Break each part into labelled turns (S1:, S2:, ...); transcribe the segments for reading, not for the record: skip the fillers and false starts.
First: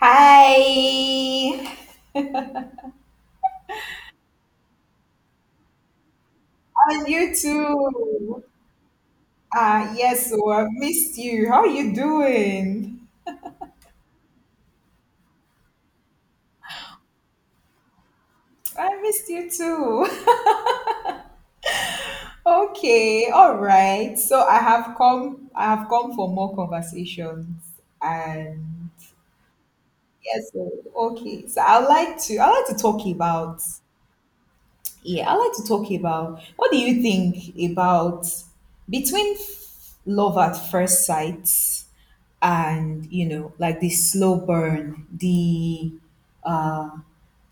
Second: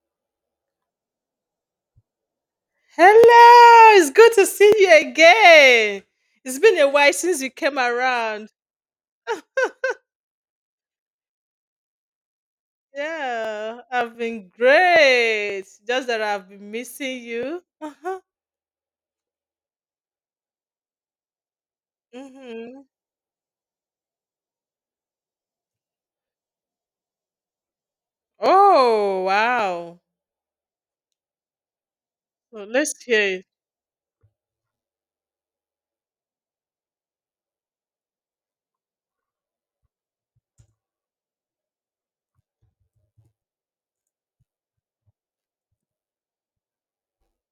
S1: Hi,
S2: Hello, it's good to see you again. It's been a
S1: and
S2: while
S1: you
S2: since you came
S1: too.
S2: around. Ah,
S1: Yes, so I've missed you. How are you doing?
S2: yeah, I've been great. Just that I've been missing you. Uh-huh.
S1: I missed you too.
S2: Hmm.
S1: Okay, all right. I have come for more conversations, and
S2: Oh, wow.
S1: yes, so, okay. So I would like to. I
S2: So
S1: like to
S2: let's
S1: talk
S2: hear it.
S1: about. Yeah, I like to talk about. What do you think about between love at first sight? And you know, like the slow burn, the uh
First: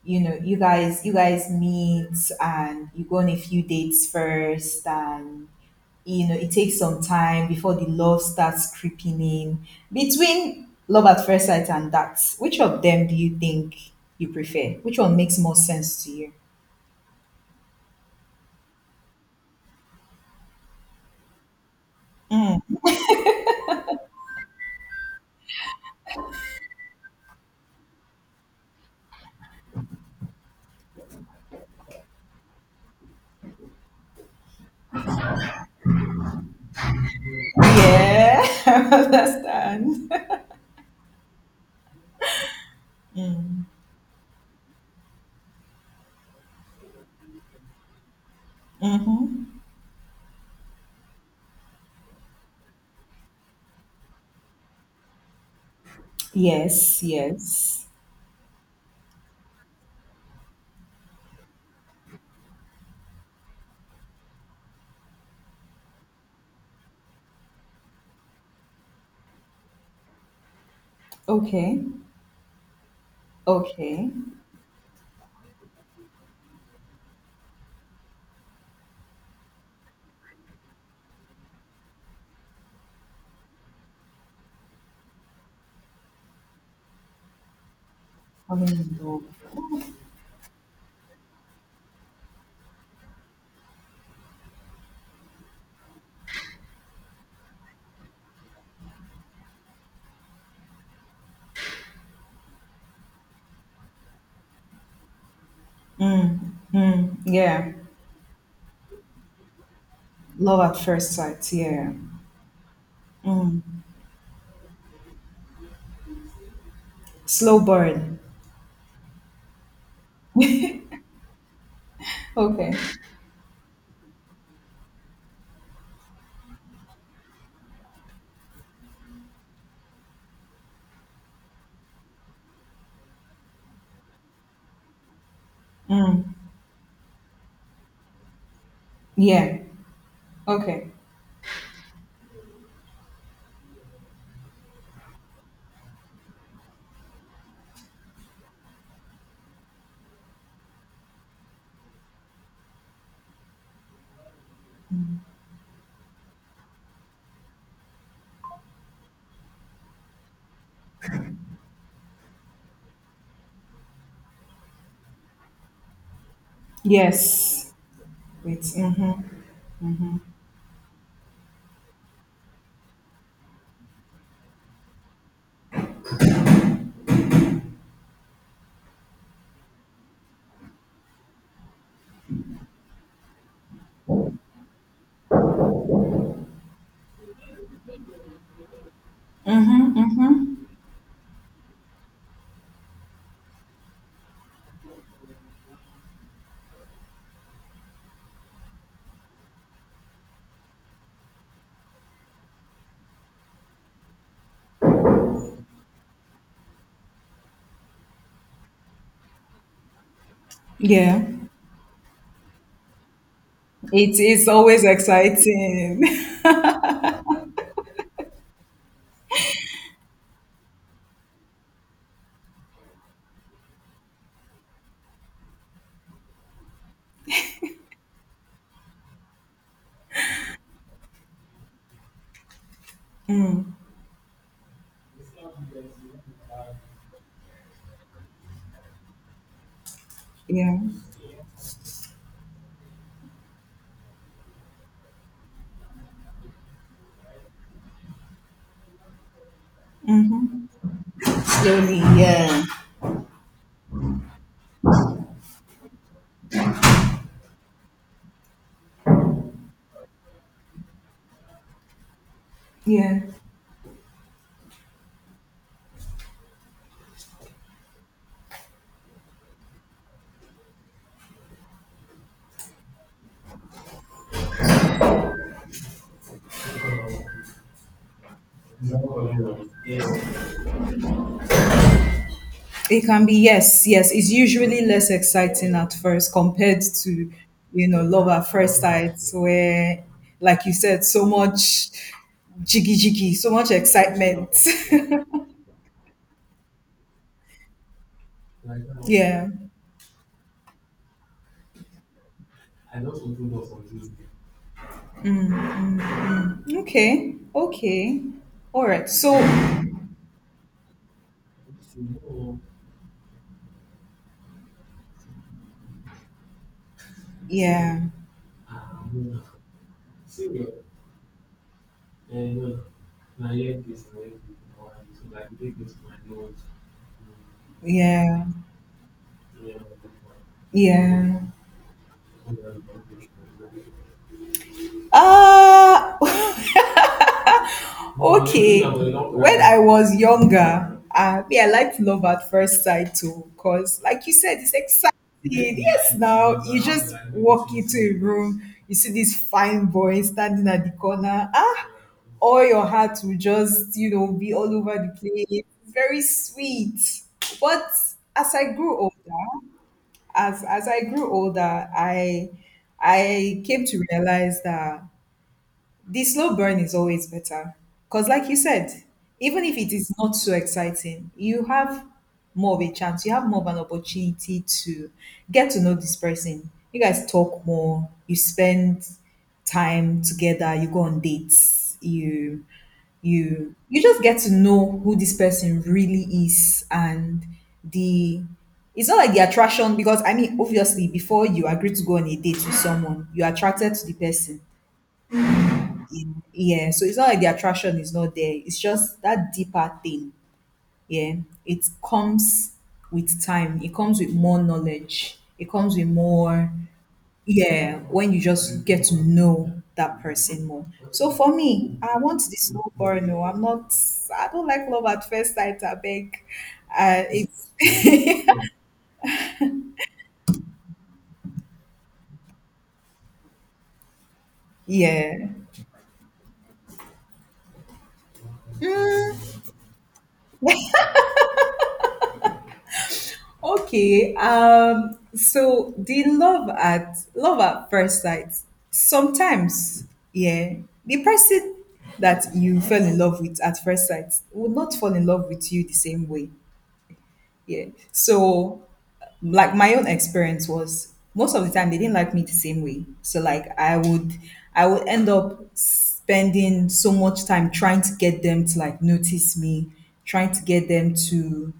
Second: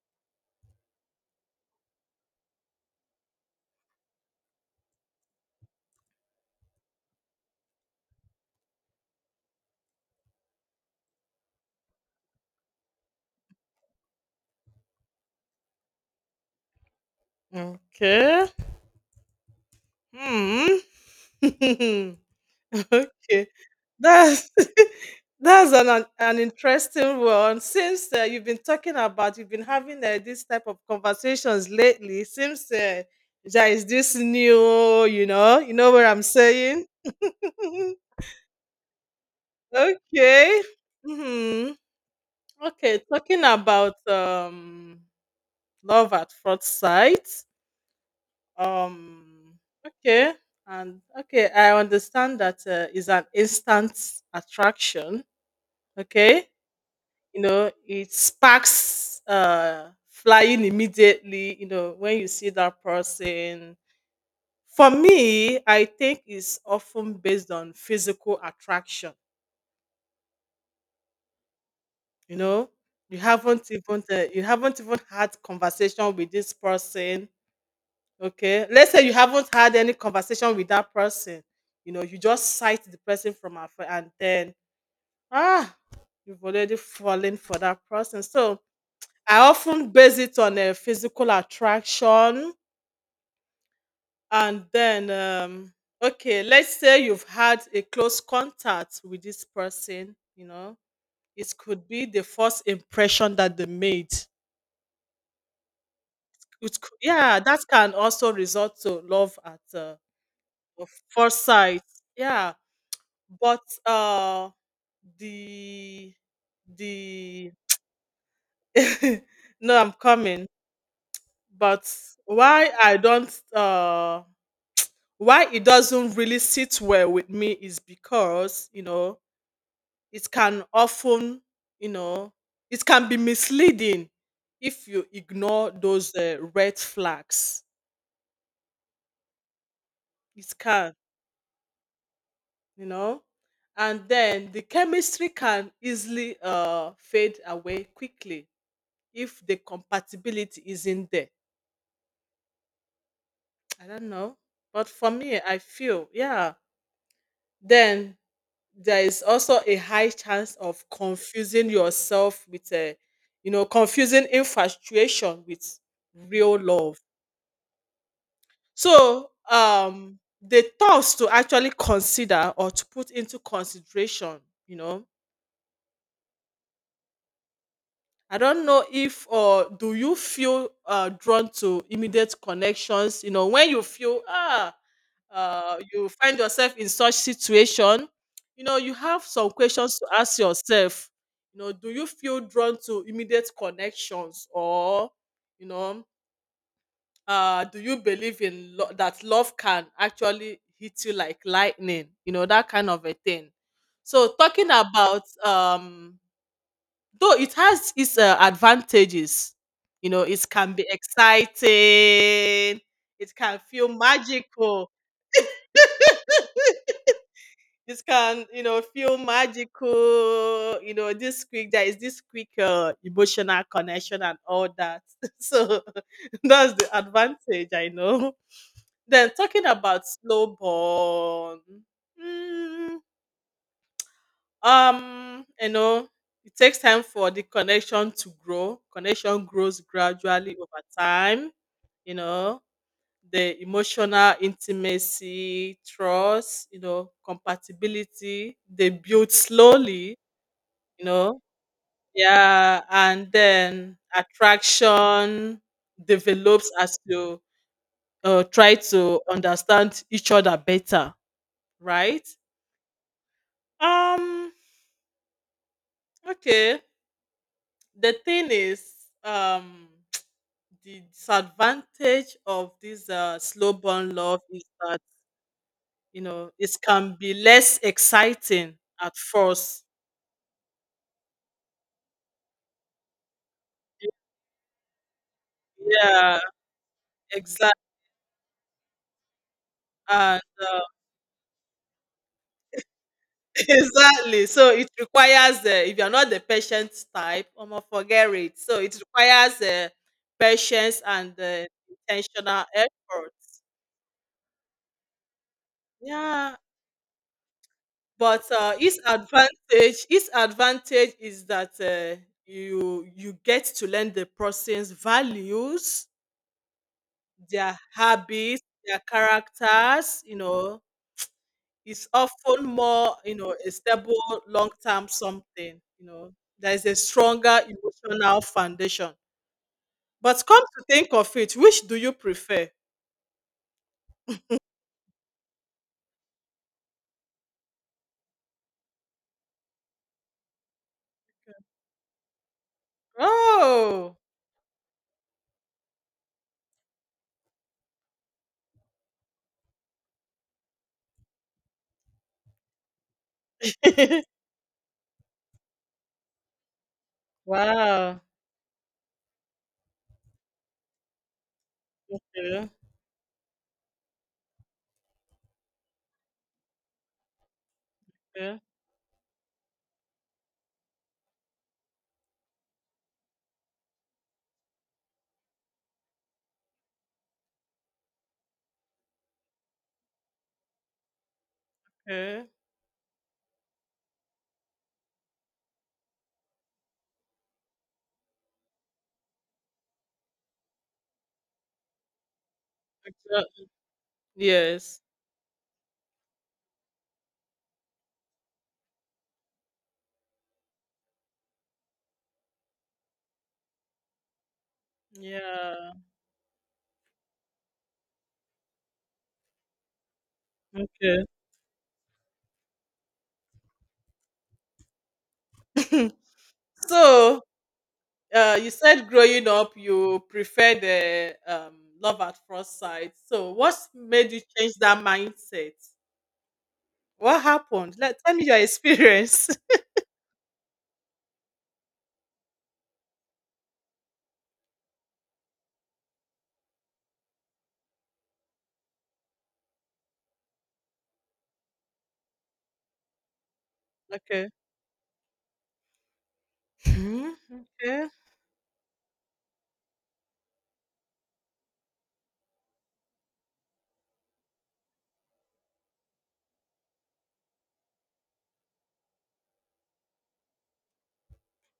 S1: you know, you guys meet and you go on a few dates first, and you know it takes some time before the love starts creeping in. Between love at first sight and that, which of them do you think you prefer? Which one makes more sense to you?
S2: Okay. Hmm. Okay. That's that's an interesting one. Since you've been talking about, you've been having this type of conversations lately. Seems there is this new, you know what I'm saying.
S1: Yeah. I understand.
S2: Okay. Hmm. Okay. Talking about love at first sight. Um.
S1: Hmm.
S2: Okay. And okay, I understand that is an instant attraction. Okay.
S1: Yes,
S2: You know,
S1: yes.
S2: it sparks flying immediately, you know, when you see that person. For me, I think it's often based on physical attraction,
S1: Okay,
S2: you know. You haven't even
S1: okay.
S2: you haven't even had conversation with this person. Okay, let's say you haven't had any conversation with that person. You know, you just sight the person from afar, and then ah you've already fallen for that person. So
S1: Falling in love.
S2: I often base it on a physical attraction. And then okay, let's say you've had a close contact with this person, you know. It could be the first impression that they made.
S1: Mm,
S2: It could,
S1: mm,
S2: yeah, that
S1: yeah.
S2: can also result to love at
S1: Love at
S2: of
S1: first
S2: first
S1: sight.
S2: sight.
S1: Yeah.
S2: Yeah, but
S1: Mm.
S2: the the
S1: Slow burn.
S2: no, I'm coming. But why
S1: Okay.
S2: I don't why it doesn't really sit well with me is because, you know, it can often, you know, it can be misleading if you ignore those
S1: Mm,
S2: red flags.
S1: yeah.
S2: It
S1: Okay.
S2: can, you know, and then the chemistry can easily fade away quickly if the compatibility isn't there. I don't know, but for me, I feel, yeah, then there is also a high chance of confusing yourself with a, you know, confusing infatuation with real love.
S1: Yes. Wait. Mm-hmm.
S2: So the thoughts to actually consider or to put into consideration, you know, I don't know if, or do you feel drawn to immediate connections? You know, when you feel you find yourself in such situation, you know, you have some
S1: Mm-hmm.
S2: questions to ask
S1: Mm-hmm.
S2: yourself. You know, do you feel drawn to immediate connections? Or, you know, do you believe in that love can actually hit you like lightning? You know, that kind of a thing. So talking about though it has its advantages, you know, it can be
S1: Yeah.
S2: exciting, it can feel
S1: It is always
S2: magical.
S1: exciting.
S2: It can, you know, feel magical, you know, this quick, there is this quick emotional connection and all that. So that's the advantage, I know. Then talking about slow burn. Hmm,
S1: Mm,
S2: you know, it takes time for the connection to grow. Connection grows gradually
S1: yeah.
S2: over time, you know. The emotional intimacy, trust, you know, compatibility, they build slowly,
S1: Mm-hmm.
S2: you know.
S1: Slowly. Yeah.
S2: Yeah, and then attraction develops as you try to understand each other better, right.
S1: Yeah.
S2: um okay, the thing is, um the disadvantage of this slow burn love is that, you know, it can be less exciting at first.
S1: It can be, yes, yes. It's usually less exciting at first
S2: Yeah,
S1: compared to,
S2: exactly.
S1: you know, love at first sight, where,
S2: And
S1: like you
S2: uh,
S1: said, so much jiggy jiggy, so much
S2: exactly.
S1: excitement.
S2: So it requires if you're not the patient type, I'm gonna forget it. So it
S1: Yeah.
S2: requires patience and intentional effort.
S1: Mm, mm,
S2: Yeah.
S1: mm. Okay. Okay.
S2: But
S1: All
S2: its
S1: right. So,
S2: advantage its advantage is that you you get to learn the person's values, their
S1: yeah,
S2: habits, their characters. You know, it's often more, you know, a stable long term something. You know, there is a stronger emotional
S1: yeah,
S2: foundation. But come to think of
S1: yeah.
S2: it, which do you prefer?
S1: Ah. Okay, when I was younger, me, I liked love at first sight too, because
S2: Oh,
S1: like you said, it's exciting. Yes, now you just walk into a room, you see this fine boy standing at the corner. Ah, all your heart will just, you know, be all over the place. Very sweet. But
S2: wow.
S1: as I grew older, as I grew older, I
S2: Yeah,
S1: I came to realize that the slow burn is always better. Because, like
S2: yeah,
S1: you said, even if it is not so exciting, you have more of a chance, you have more of an opportunity to get to know this person. You guys talk more, you spend time together, you go on dates,
S2: yeah.
S1: you just get to know who this person really is. And the it's not like the attraction, because I mean obviously before you agree to go on a date with someone,
S2: Okay.
S1: you're attracted to the person.
S2: Yes.
S1: Yeah, so it's not like the attraction is not there. It's just that deeper thing. Yeah, it comes with time. It comes with more knowledge. It
S2: Yeah.
S1: comes with more. Yeah, when you just get to know that person more.
S2: Okay.
S1: So for me, I want this love boy. No, I'm not. I don't like love at first sight. I beg. Uh,
S2: So,
S1: it's
S2: you said growing up, you preferred love at first sight. So, what made you change that
S1: yeah.
S2: mindset? What happened? Let tell me your experience.
S1: Okay. So the love at first sight. Sometimes, yeah, the person that you fell in love with at first sight
S2: Okay.
S1: will not fall in love with you the same way.
S2: Mhm.
S1: Yeah.
S2: Okay.
S1: So, like, my own experience was most of the time they didn't like me the same way. So, like, I would end up spending so much time trying to get them to like notice me, trying to get them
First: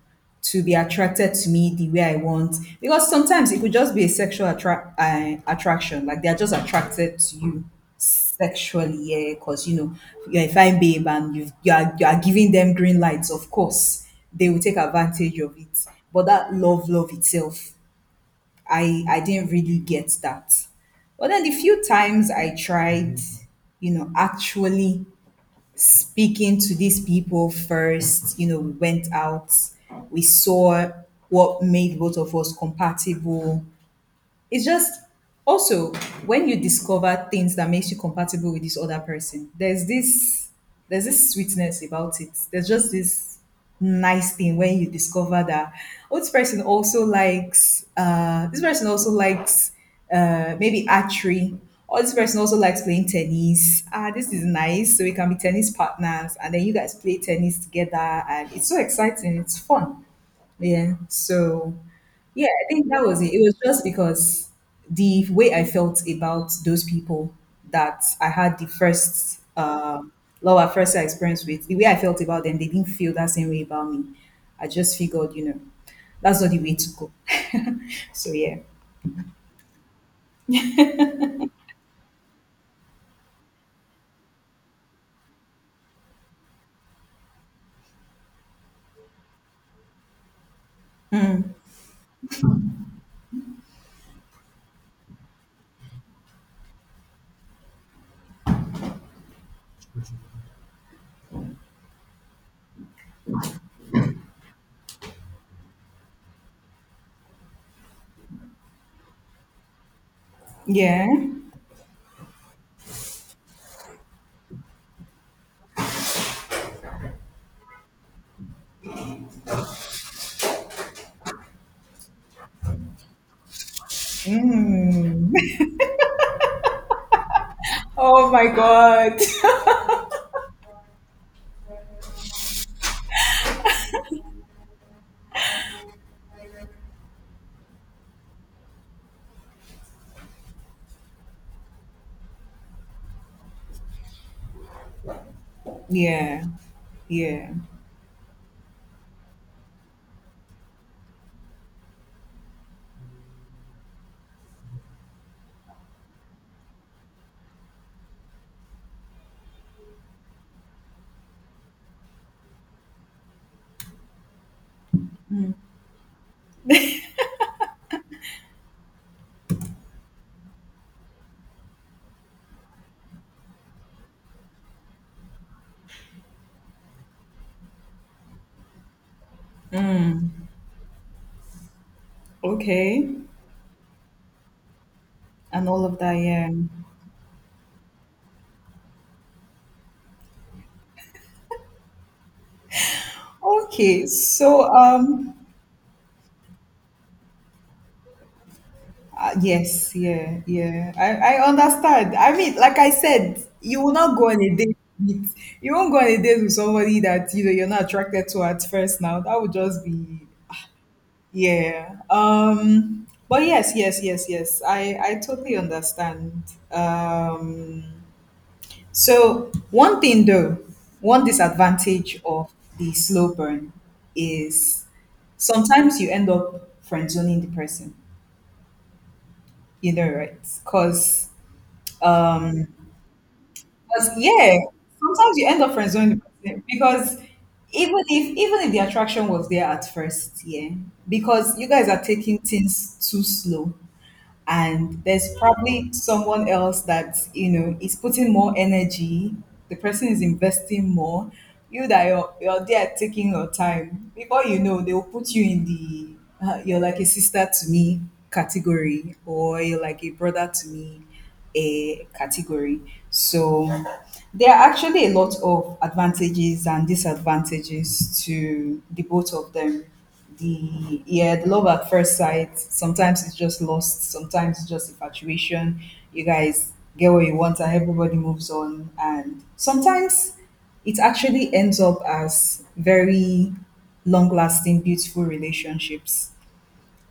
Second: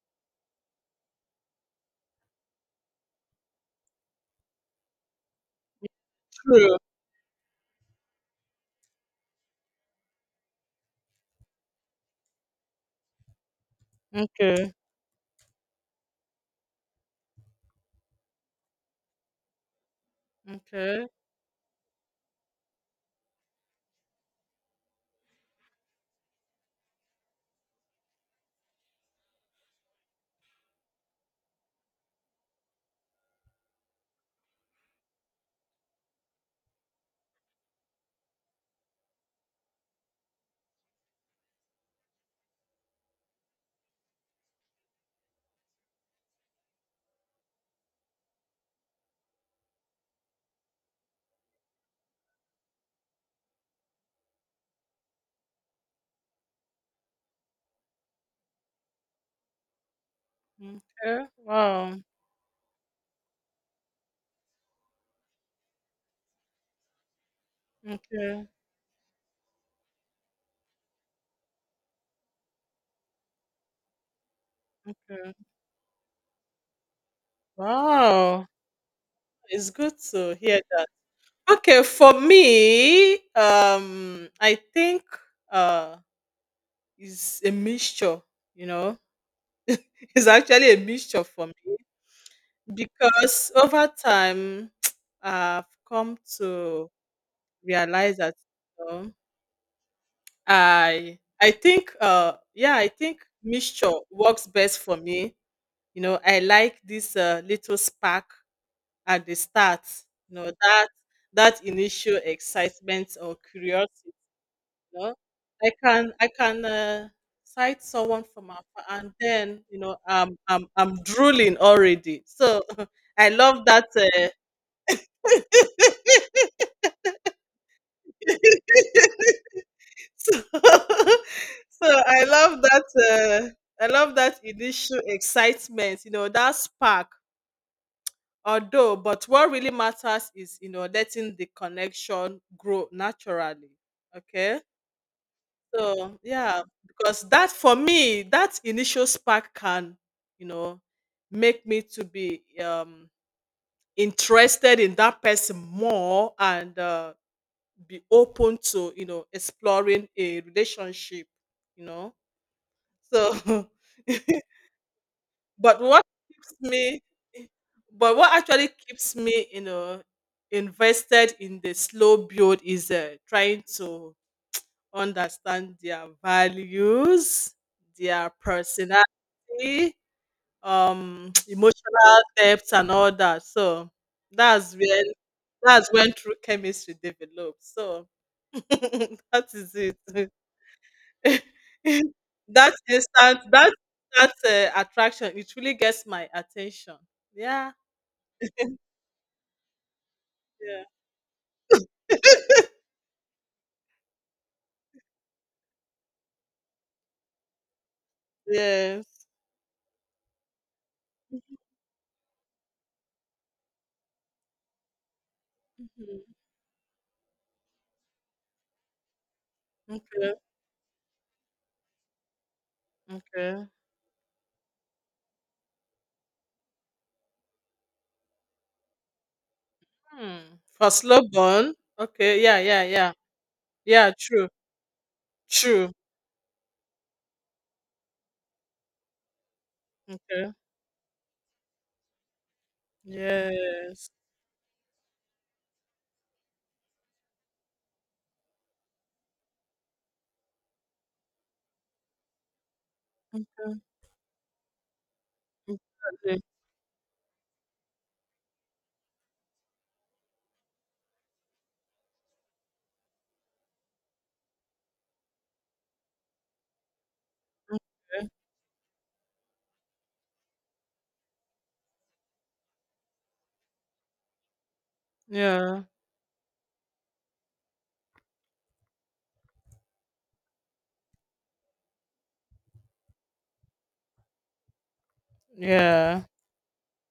S1: to be attracted to me the way I want. Because sometimes it could just be a sexual attraction. Like they're just
S2: True.
S1: attracted to you sexually, yeah, because you know you're a fine babe and you are giving them green lights. Of course, they will
S2: Okay.
S1: take advantage of it. But that love, love itself, I didn't really get that.
S2: Okay.
S1: But then the few times I tried, you know, actually speaking to these people first, you know, we went out, we saw what made both of us compatible. It's just also, when you discover things that makes you compatible with this other person, there's this sweetness about it. There's just this nice thing when you discover that, oh, this person also likes this person also likes maybe archery, or this person also likes playing tennis. Ah, this is nice, so we can be tennis partners. And then you guys play tennis together and it's so exciting, it's fun. Yeah.
S2: Okay.
S1: So,
S2: Wow.
S1: yeah, I think that was it. It was just because the way I felt about those people that I
S2: Okay.
S1: had the first lower first experience with, the way I felt about them, they didn't feel that same way about me. I just figured,
S2: Okay.
S1: you know, that's not the way to go. So
S2: Wow.
S1: yeah.
S2: It's good to hear that. Okay, for me, I think uh, it's a mixture. You know, it's actually a mixture for me because over time I've come to realize that, you know, I think yeah, I think mixture works best for me. You know, I like this little spark at the start. You know that
S1: Yeah.
S2: that initial excitement or curiosity, know, I can cite someone from afar, and then, you know, I'm drooling already. So I love that.
S1: Oh my god.
S2: So, so I love that. Uh, I love that initial excitement. You know that spark. Although, but what really matters is, you know, letting the connection grow naturally. Okay. So
S1: Yeah.
S2: yeah, because that
S1: Yeah.
S2: for me, that initial spark can, you know, make me to be interested in that person more and be open to, you know, exploring a relationship, you know. So but what keeps me but what actually keeps me, you know, invested in the slow build is trying to understand their values, their personality, emotional depth, and all
S1: Okay.
S2: that. So that's when
S1: And all of that,
S2: true
S1: yeah.
S2: chemistry develops. So that is it. That instant that
S1: okay, so
S2: attraction,
S1: um
S2: it really gets my attention. Yeah.
S1: Yes, yeah,
S2: Yeah.
S1: yeah. I understand. I mean, like I said, you will not go on a date with you won't go on a date with somebody that you know you're not attracted to at first now.
S2: Yes.
S1: That would just be yeah. Um, but yes, yes, yes, yes. I totally
S2: Mhm.
S1: understand. Um, so one thing
S2: Okay.
S1: though, one disadvantage of the slow
S2: Okay.
S1: burn is sometimes you end up friend zoning the person. You know, right?
S2: Hmm. For slow
S1: Because
S2: burn. Okay. Yeah.
S1: Um,
S2: Yeah. Yeah. Yeah.
S1: because
S2: True.
S1: yeah, sometimes you end up friend
S2: True.
S1: zoning the person, because even if the attraction was there at first,
S2: Okay.
S1: yeah, because you guys are taking things too slow,
S2: Yes.
S1: and there's probably someone else that you know is putting more energy, the person is investing more, you that you're there taking your
S2: Okay.
S1: time before you know they'll put you in the
S2: Exactly.
S1: you're like a sister to me category, or you're like a brother to me a category. So there are actually a lot of advantages and disadvantages
S2: Okay.
S1: to the both of them. The yeah, the love at first sight. Sometimes it's just lost. Sometimes it's just infatuation.
S2: Yeah.
S1: You guys get what you want, and everybody moves on. And sometimes it actually ends up as very long-lasting, beautiful
S2: Yeah.
S1: relationships.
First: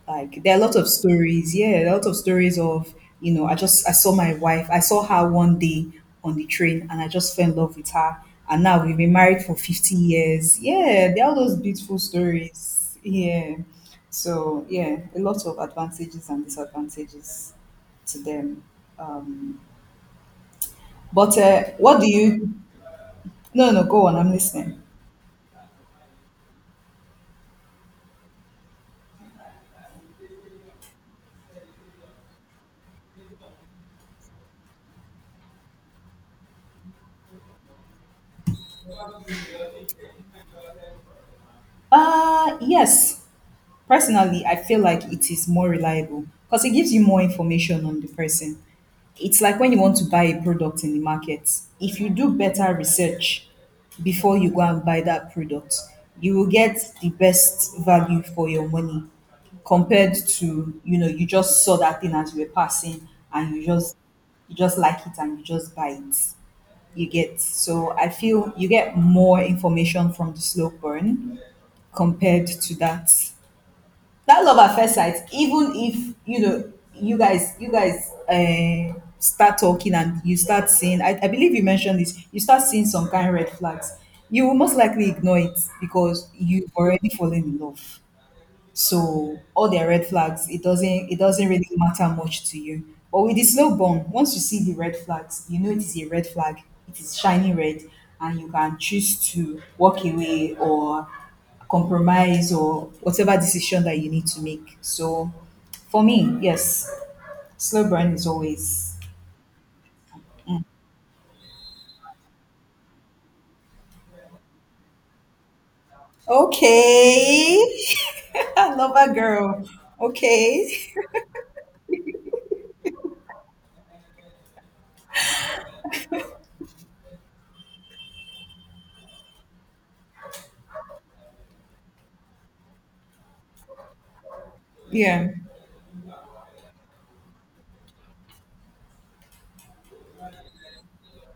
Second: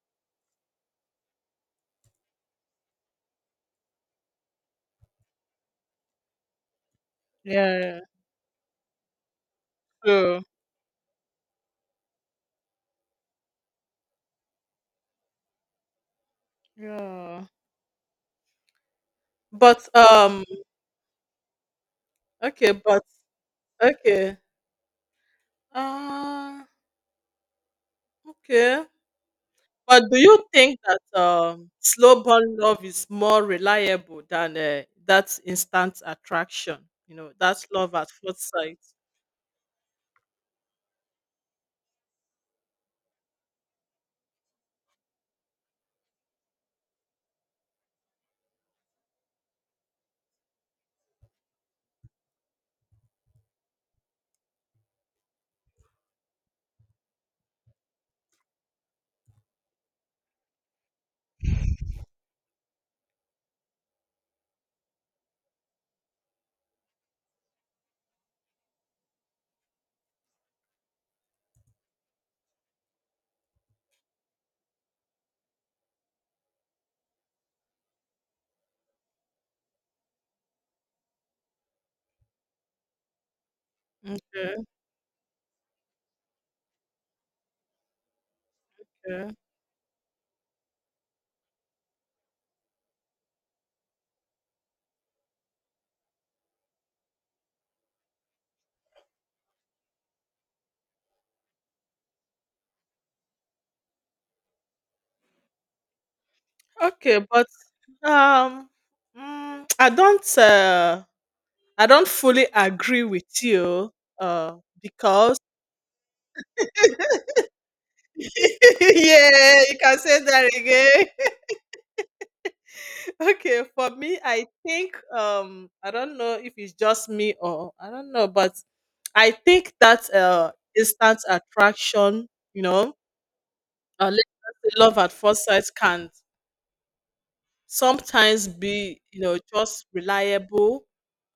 S1: Like there are a lot of stories, yeah, a lot of stories of, you know, I just I saw my wife, I saw her one day on the train, and I just fell in love with
S2: Yeah.
S1: her, and now we've been married for fifty
S2: True.
S1: years. Yeah, there are all those beautiful stories. Yeah, so yeah, a lot of advantages and
S2: Yeah.
S1: disadvantages to them. Um,
S2: But
S1: but what do you?
S2: Okay. But
S1: No, no, go on. I'm
S2: okay.
S1: listening.
S2: Uh. Okay. But do you think that slow burn love is more reliable than that instant attraction? You know, that's love at first sight.
S1: Uh, yes. Personally, I feel like it is more reliable because it gives you more information on the person. It's like when you want to buy a product in the market, if you do better research before you go and buy that product, you will get the best value for your money compared to, you know, you just saw that thing as you were passing and you just like it and you just buy it. You get, so I feel you get more information from the slow burn compared to that love at first sight. Even if you know you guys start talking and you start seeing, I believe you mentioned this, you start seeing some kind of red flags, you will
S2: Okay.
S1: most likely ignore it because you've already fallen in love.
S2: Okay.
S1: So all their red flags, it doesn't really matter much to you. But with the slow burn, once you see the red flags, you know it is a red flag. It is shiny red, and you can choose to walk away or compromise or whatever decision that you need to make. So for me, yes,
S2: Okay. But
S1: slow burn is
S2: um.
S1: always
S2: I don't. I don't fully agree with you, uh, because
S1: okay.
S2: yeah,
S1: Lover girl,
S2: you can say that
S1: okay.
S2: again. Okay, for me, I think I don't know if it's just me or I don't know, but I think that instant attraction, you know, let's just say love at
S1: Yeah,
S2: first sight can sometimes be, you know, just reliable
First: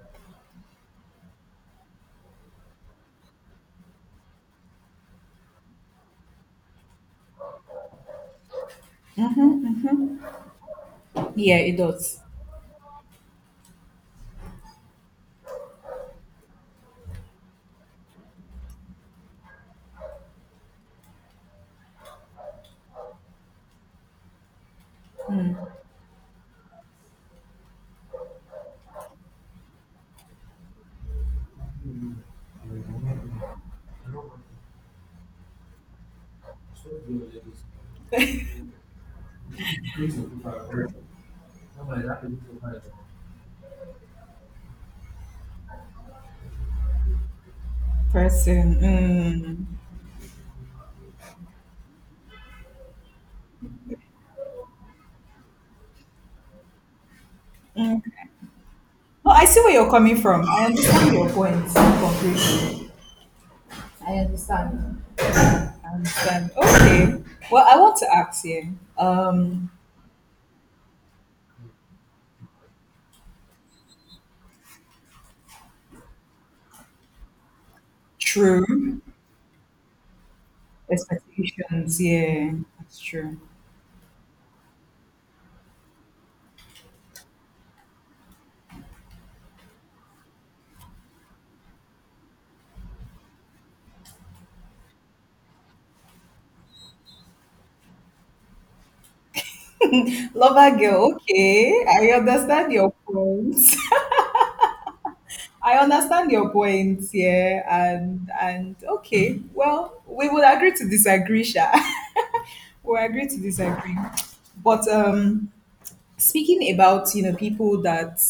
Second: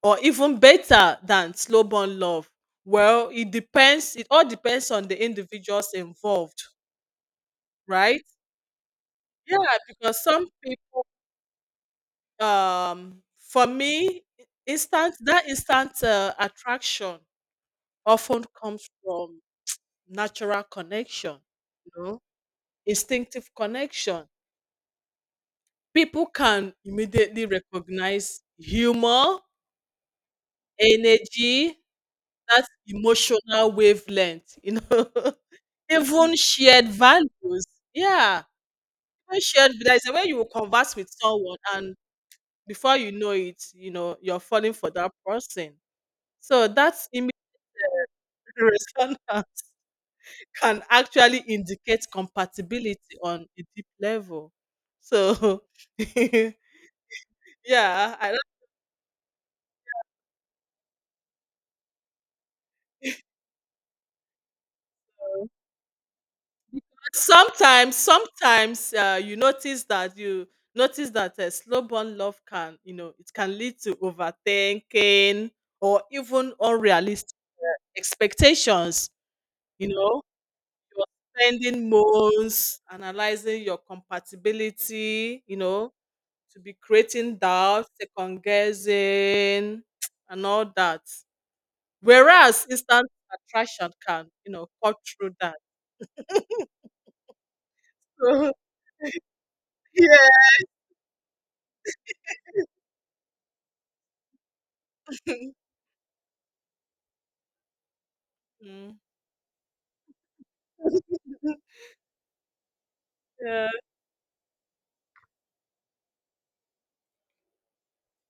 S2: or even better than slow burn love. Well, it depends, it all depends on the individuals involved, right. Yeah, because some people,
S1: yeah, it does.
S2: for me, instant that instant attraction often comes from natural connection, you know, instinctive connection. People can immediately recognize humor, energy, that emotional wavelength, you know, even shared values. Yeah, even shared values. When you converse with someone, and before you know it, you know, you're falling for that person. So that immediate
S1: Person.
S2: response
S1: Mm.
S2: can actually indicate compatibility on a deep level. So,
S1: Mm.
S2: yeah, I
S1: No, I see where you're coming from. I understand your point completely. I understand. I understand. Okay. Well, I
S2: sometimes
S1: want to ask you.
S2: sometimes you notice that slow burn love can, you know, it can lead to overthinking or even unrealistic
S1: True
S2: expectations, you know. You're spending
S1: expectations. Yeah,
S2: months
S1: that's true.
S2: analyzing your compatibility, you know, to be creating doubt, second guessing, and all that, whereas instant attraction can, you know, cut through that. Yeah.
S1: Lover girl. Okay, I understand your point. I understand your points. Yeah, and
S2: Mm.
S1: okay. Well, we would agree to disagree, Sha. We will agree to
S2: Yeah,
S1: disagree. But speaking about, you know, people that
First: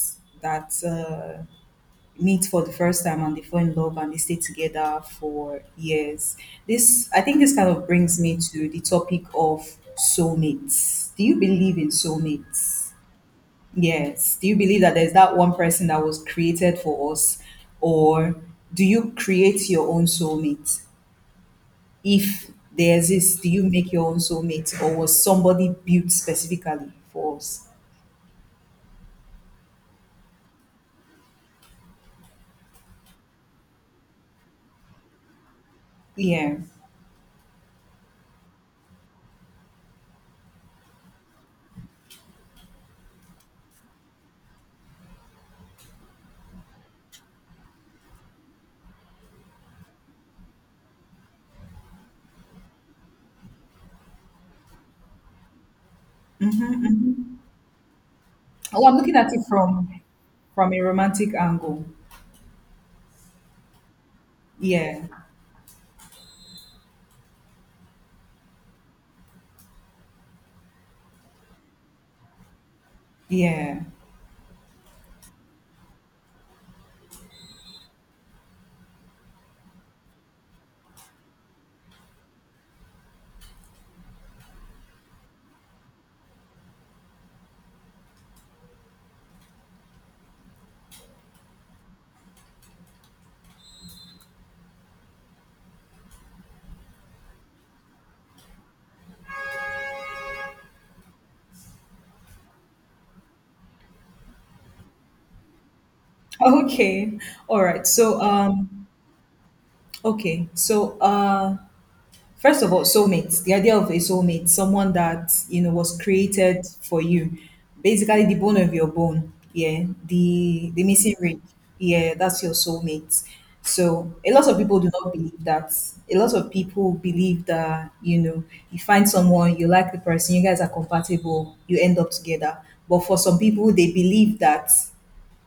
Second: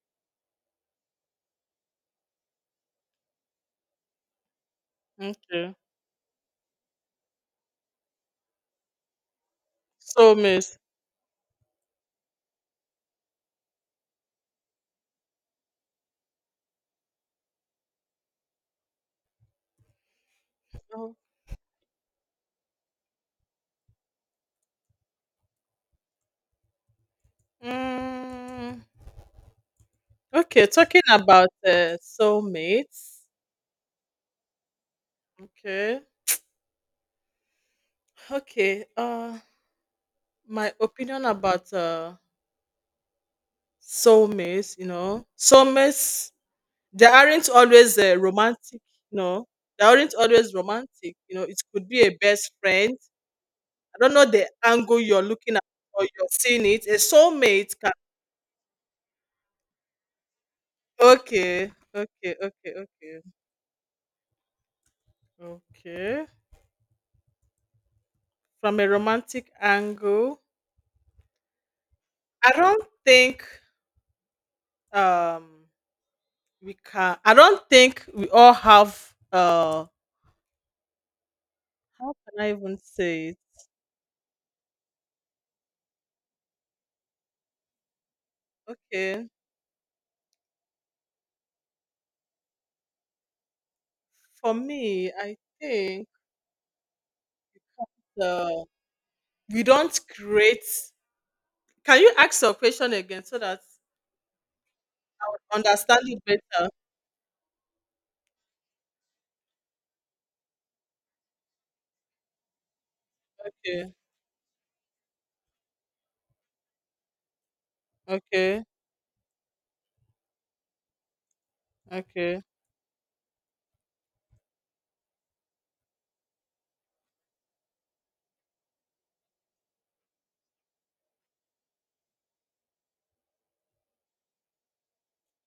S1: that meet for the first time and they fall in love and they stay together for
S2: okay.
S1: years. This I think this kind of brings me to the topic of
S2: Soulmates.
S1: soulmates. Do you believe in soulmates? Yes. Do you believe that there's that one person that was created for us, or do you create your own soulmate?
S2: Oh,
S1: If they exist, do you make your own soulmate, or was somebody built specifically for us?
S2: mm, okay, talking about soulmates. Okay.
S1: Yeah.
S2: Okay. My opinion about soulmates, you know. Soulmates, they aren't always romantic, you know. They aren't always romantic, you know. It could be a best friend. I don't know the angle you're looking at or you're seeing it. A
S1: Hmm.
S2: soulmate can
S1: Oh, I'm looking at it from a romantic
S2: okay,
S1: angle.
S2: okay, okay, okay.
S1: Yeah,
S2: Okay. From a romantic angle, I don't think
S1: yeah.
S2: um we can I don't think we all have how can I even say it? Okay. For me, I think the we don't create, can you ask your question again so that I would understand it better?
S1: Okay. All right. So, okay. So, first of all, soulmates, the idea of
S2: Okay.
S1: a soulmate, someone that, you know, was created for you, basically the bone
S2: Okay.
S1: of your bone. Yeah. The missing ring. Yeah.
S2: Okay.
S1: That's your soulmate. So, a lot of people do not believe that. A lot of people believe that, you know, you find someone, you like the person, you guys are compatible, you end up together. But for some people, they believe that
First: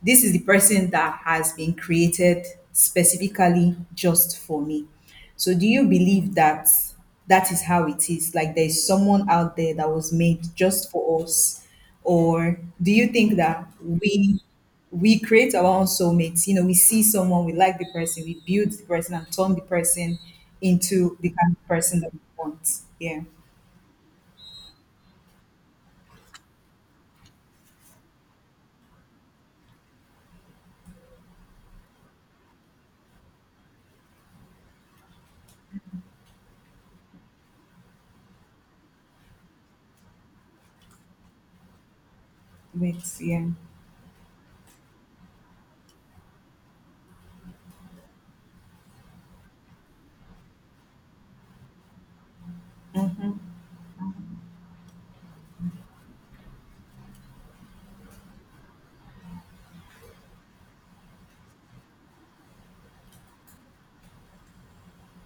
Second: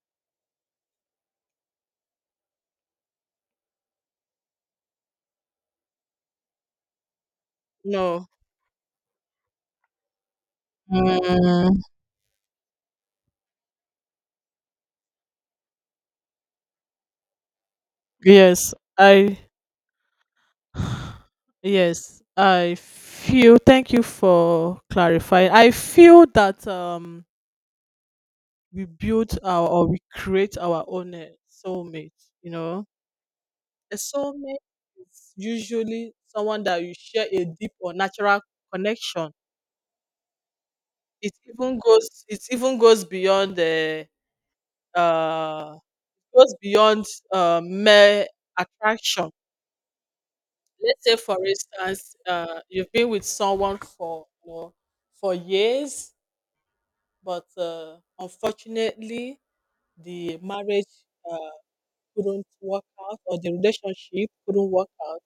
S1: this is the person that has been created specifically just for me. So do you believe that that is how it
S2: No.
S1: is? Like there's someone out there that was made just for us?
S2: Mm,
S1: Or do you think that we create our own soulmates? You know, we see someone, we like the person, we build
S2: yes.
S1: the person and
S2: I
S1: turn the person into the kind of person that we
S2: Yes, I
S1: want. Yeah.
S2: feel. Thank you for clarifying. I feel that we build our or we create our own soulmate. You know, a soulmate is usually someone that you share a deep or natural connection. It even goes. It even
S1: Wait,
S2: goes
S1: yeah.
S2: beyond the uh goes beyond mere attraction. Let's say, for instance, you've been with someone for, you know, for years, but unfortunately, the marriage uh, couldn't work out or the relationship couldn't work out.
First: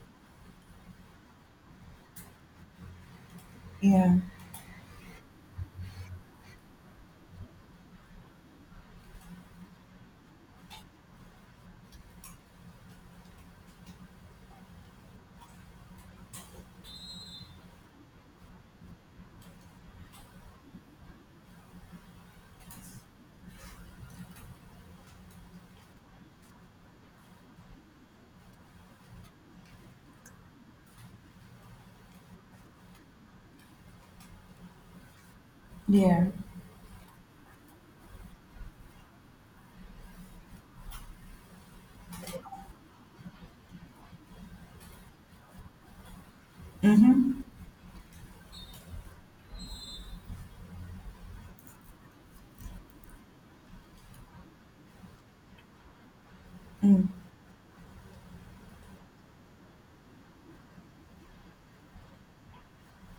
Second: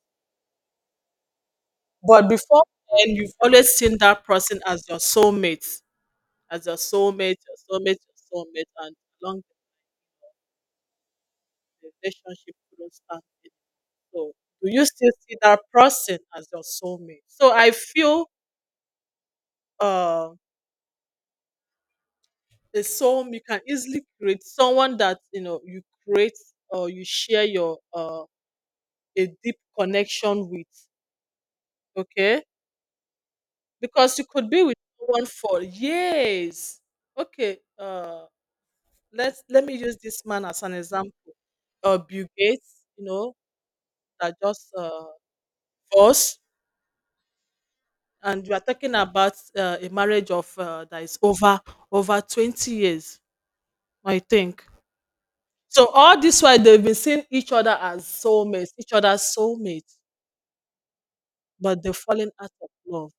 S2: But before then, you've always seen
S1: Yeah.
S2: that person as your soulmate, your soulmate, your soulmate, and along the relationship couldn't stand it. So, do you still see that person as your soulmate? So, I feel uh, a soul, you can easily create someone that, you know, you create or you share your a deep connection with. Okay. Because you could be with someone for
S1: Yeah.
S2: years. Okay. Let's let me use this man as an example. Bill Gates, you know, that just us,
S1: Mm-hmm.
S2: and we are talking about a marriage of that is over over 20 years, I think. So all this while they've been
S1: Mm.
S2: seeing each other as soulmates, each other's soulmates, but they've fallen out of love.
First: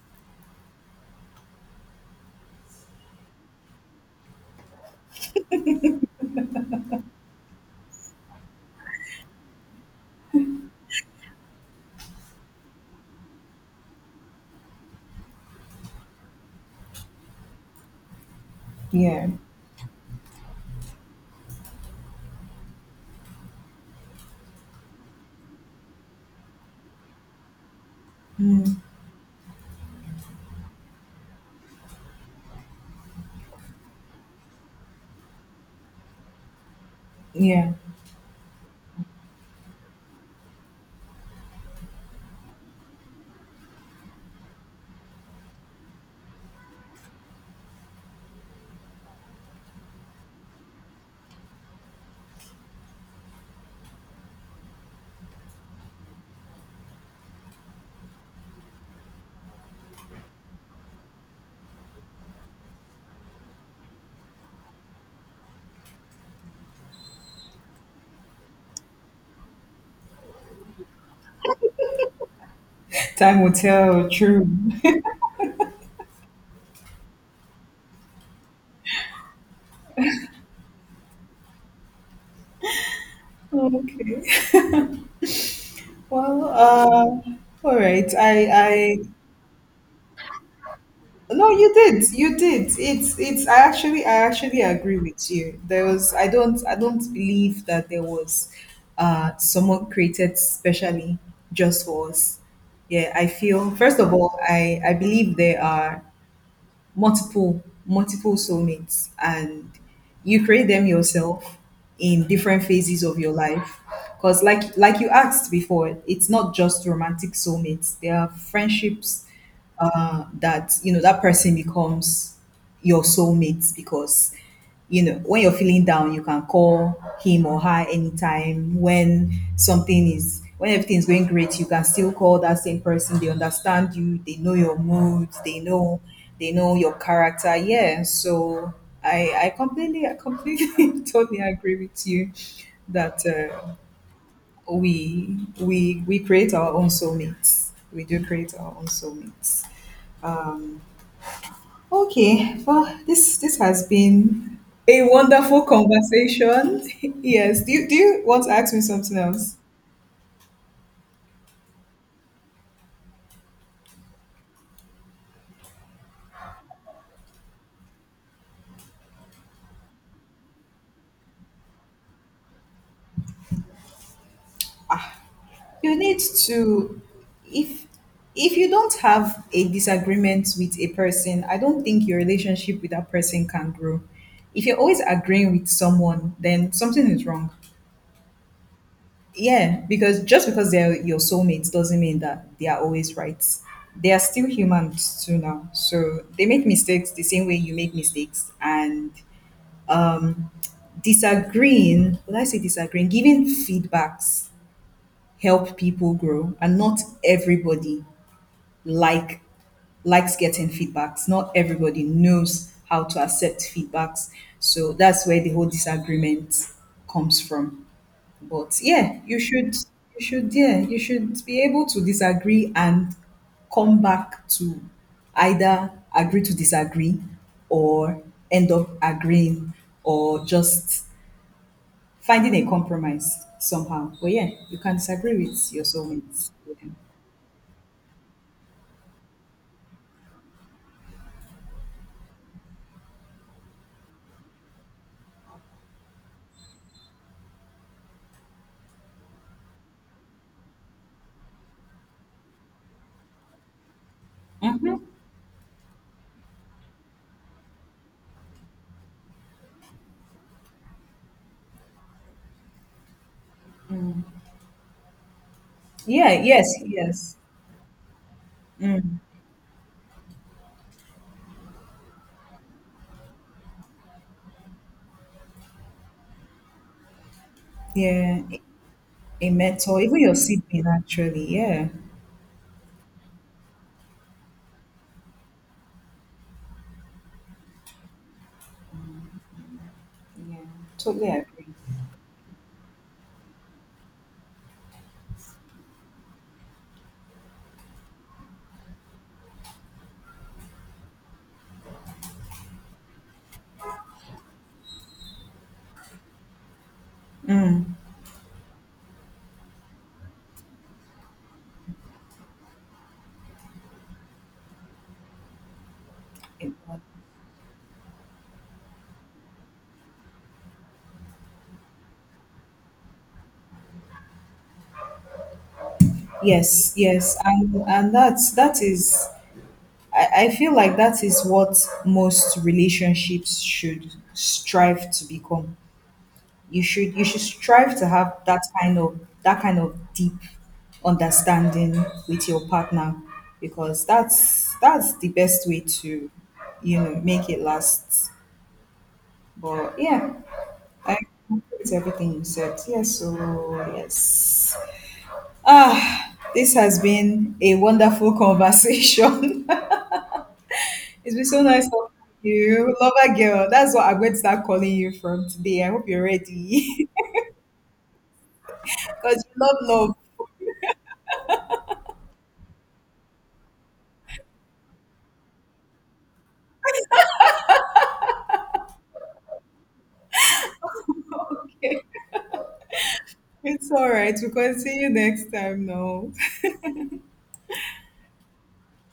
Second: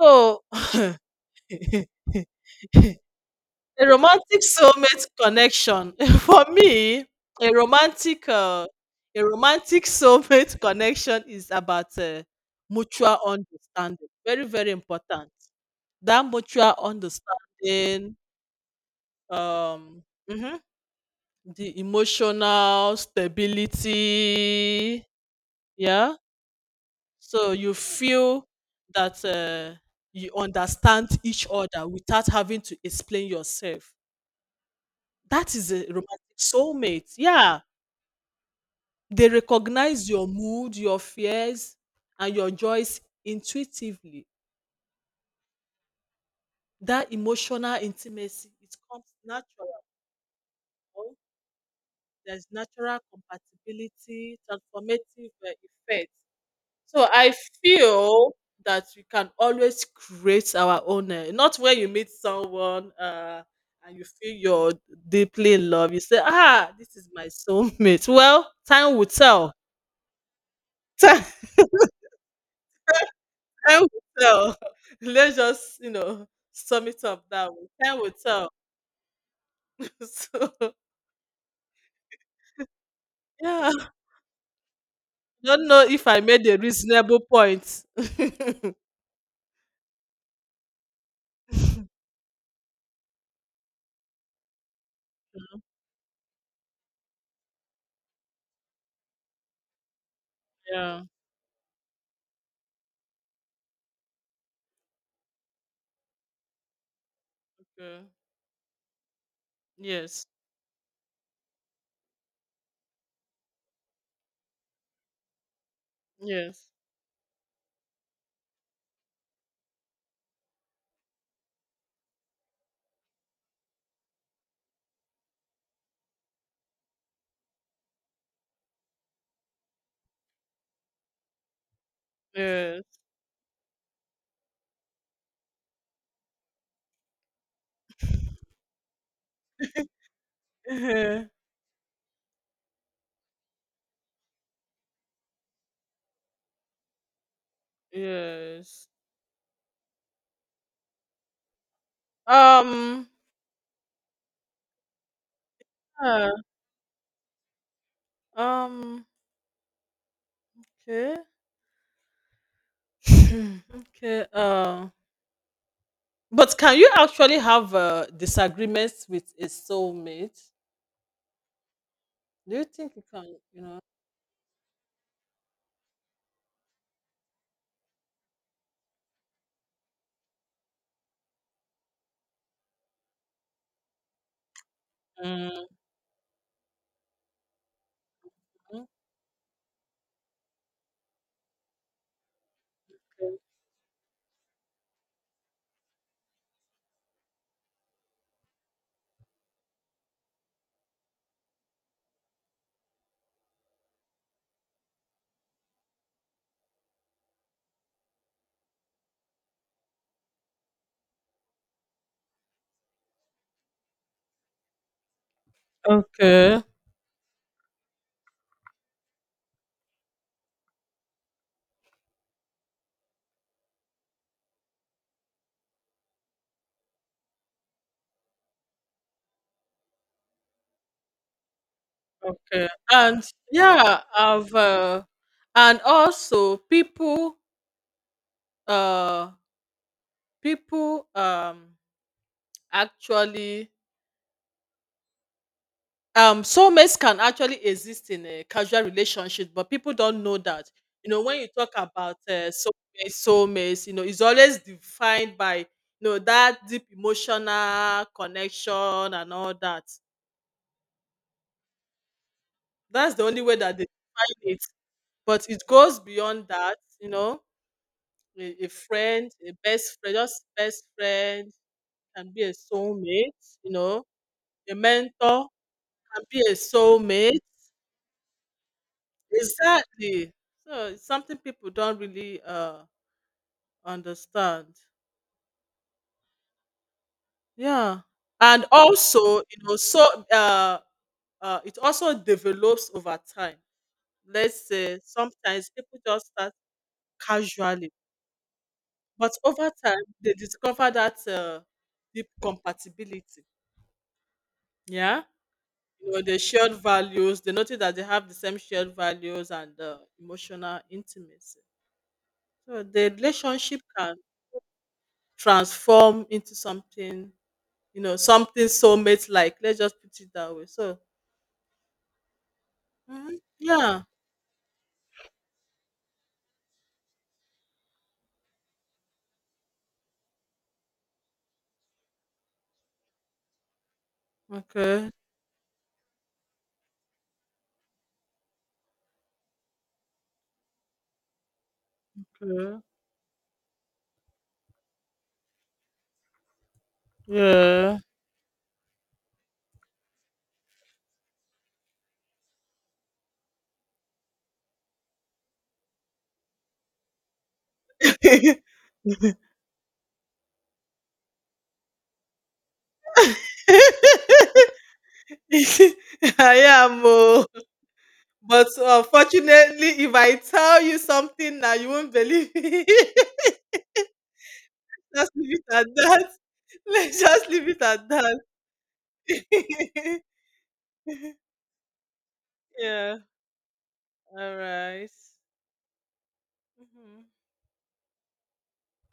S2: So a romantic soulmate connection. For me, a romantic uh, a romantic soulmate connection is about mutual understanding. Very very important. That mutual understanding,
S1: Yeah.
S2: um, mhm, the emotional stability. Yeah. So you feel
S1: Mm.
S2: that you understand each other without having to explain yourself. That is a romantic soulmate. Yeah.
S1: Yeah.
S2: They recognize your mood, your fears, and your joys intuitively. That emotional intimacy, it comes natural. There's natural compatibility, transformative effect. So I feel that we can always create our own. Not when you meet someone and you feel you're deeply in love, you say, ah, this is my soulmate. Well, time will tell.
S1: Time will
S2: Time will
S1: tell. True.
S2: tell. Let's just, you know, sum it up that way. Time will tell. So, yeah.
S1: Okay.
S2: Don't know if I
S1: Well,
S2: made a reasonable
S1: all
S2: point.
S1: right. No, you did. You did. It's, it's. I actually agree with you. There was. I don't. I don't believe that there was, someone created
S2: Yeah.
S1: specially just for us. Yeah, I feel. First of all, I believe there are
S2: Okay.
S1: multiple soulmates, and
S2: Yes.
S1: you create them yourself in different phases of your life. Because, like you asked before, it's not
S2: Yes.
S1: just romantic soulmates, there are friendships, that, you know, that person becomes your soulmate because, you know, when you're feeling down you can call him or her anytime, when something is, when everything is going great you can still call that same
S2: Yes.
S1: person. They understand you, they know your mood, they know your character. Yeah, so I completely, I completely totally agree with you that we create our own soulmates. We do create our own
S2: Yes.
S1: soulmates. Um, Okay, well,
S2: Um.
S1: this has been a wonderful
S2: uh,
S1: conversation. Yes. Do you want to ask me
S2: um.
S1: something else?
S2: Okay. Hmm, okay. But can you actually have disagreements with a soulmate? Do you think you can? You know.
S1: You need to, if you don't have a disagreement with a person, I don't think your relationship with that person can grow. If you're always agreeing
S2: Mm,
S1: with someone, then something is wrong. Yeah, because just because they're your soulmates doesn't mean that they are always
S2: okay.
S1: right. They are still humans too now. So they make mistakes the same way you make mistakes. And disagreeing would I say disagreeing, giving feedbacks, help people grow. And not everybody like likes getting feedbacks, not everybody knows how to accept feedbacks. So that's where the whole
S2: Okay,
S1: disagreement comes from. But yeah, you should yeah, you should be able to disagree and come back to either agree to disagree or end up agreeing or just finding a
S2: okay. And
S1: compromise
S2: yeah,
S1: somehow. But yeah,
S2: I've
S1: you can disagree with
S2: and
S1: your soulmates.
S2: also people uh people um actually soulmates can actually exist in a casual relationship, but people don't know that. You know, when you talk about soulmates, soulmates, you know, it's always
S1: Yeah. Hmm.
S2: defined by, you know, that deep emotional connection and all that. That's the only way that they define it. But it goes
S1: Yeah,
S2: beyond
S1: yes,
S2: that, you
S1: yes.
S2: know, a friend, a best friend, just best friend can be a soulmate, you know, a mentor can be a soulmate.
S1: Yeah, a mentor, even
S2: Exactly.
S1: your sibling,
S2: So it's something
S1: actually.
S2: people
S1: Yeah,
S2: don't really understand. Yeah. And also, you know, so
S1: yeah,
S2: uh
S1: totally agree.
S2: it also develops over time. Let's say sometimes people just start casually, but over time they discover that deep compatibility. Yeah, you know, the shared values, they notice that they have the same shared values and emotional intimacy. So the relationship can transform into
S1: It-
S2: something, you know, something soulmate like, let's just put it that way. So mhm, yeah,
S1: yes, yes, and that's that is. I feel like that is what most relationships should
S2: okay,
S1: strive to become. You should strive to have that kind of deep understanding with your
S2: okay.
S1: partner, because that's the best way to, you know, make it
S2: Yeah.
S1: last. But yeah, I agree with everything you said. Yes, so yes. Ah, this has been a wonderful conversation. It's been so nice talking to you, lover girl. That's what I'm going to start calling you from today. I hope you're
S2: I am,
S1: ready.
S2: oh. But
S1: Because you
S2: unfortunately, if
S1: love
S2: I
S1: love.
S2: tell you something now, you won't believe me. Just leave it at that. Let's just leave it at that. Yeah.
S1: It's all right. We
S2: All
S1: can see you
S2: right.
S1: next time now.
S2: Mm-hmm.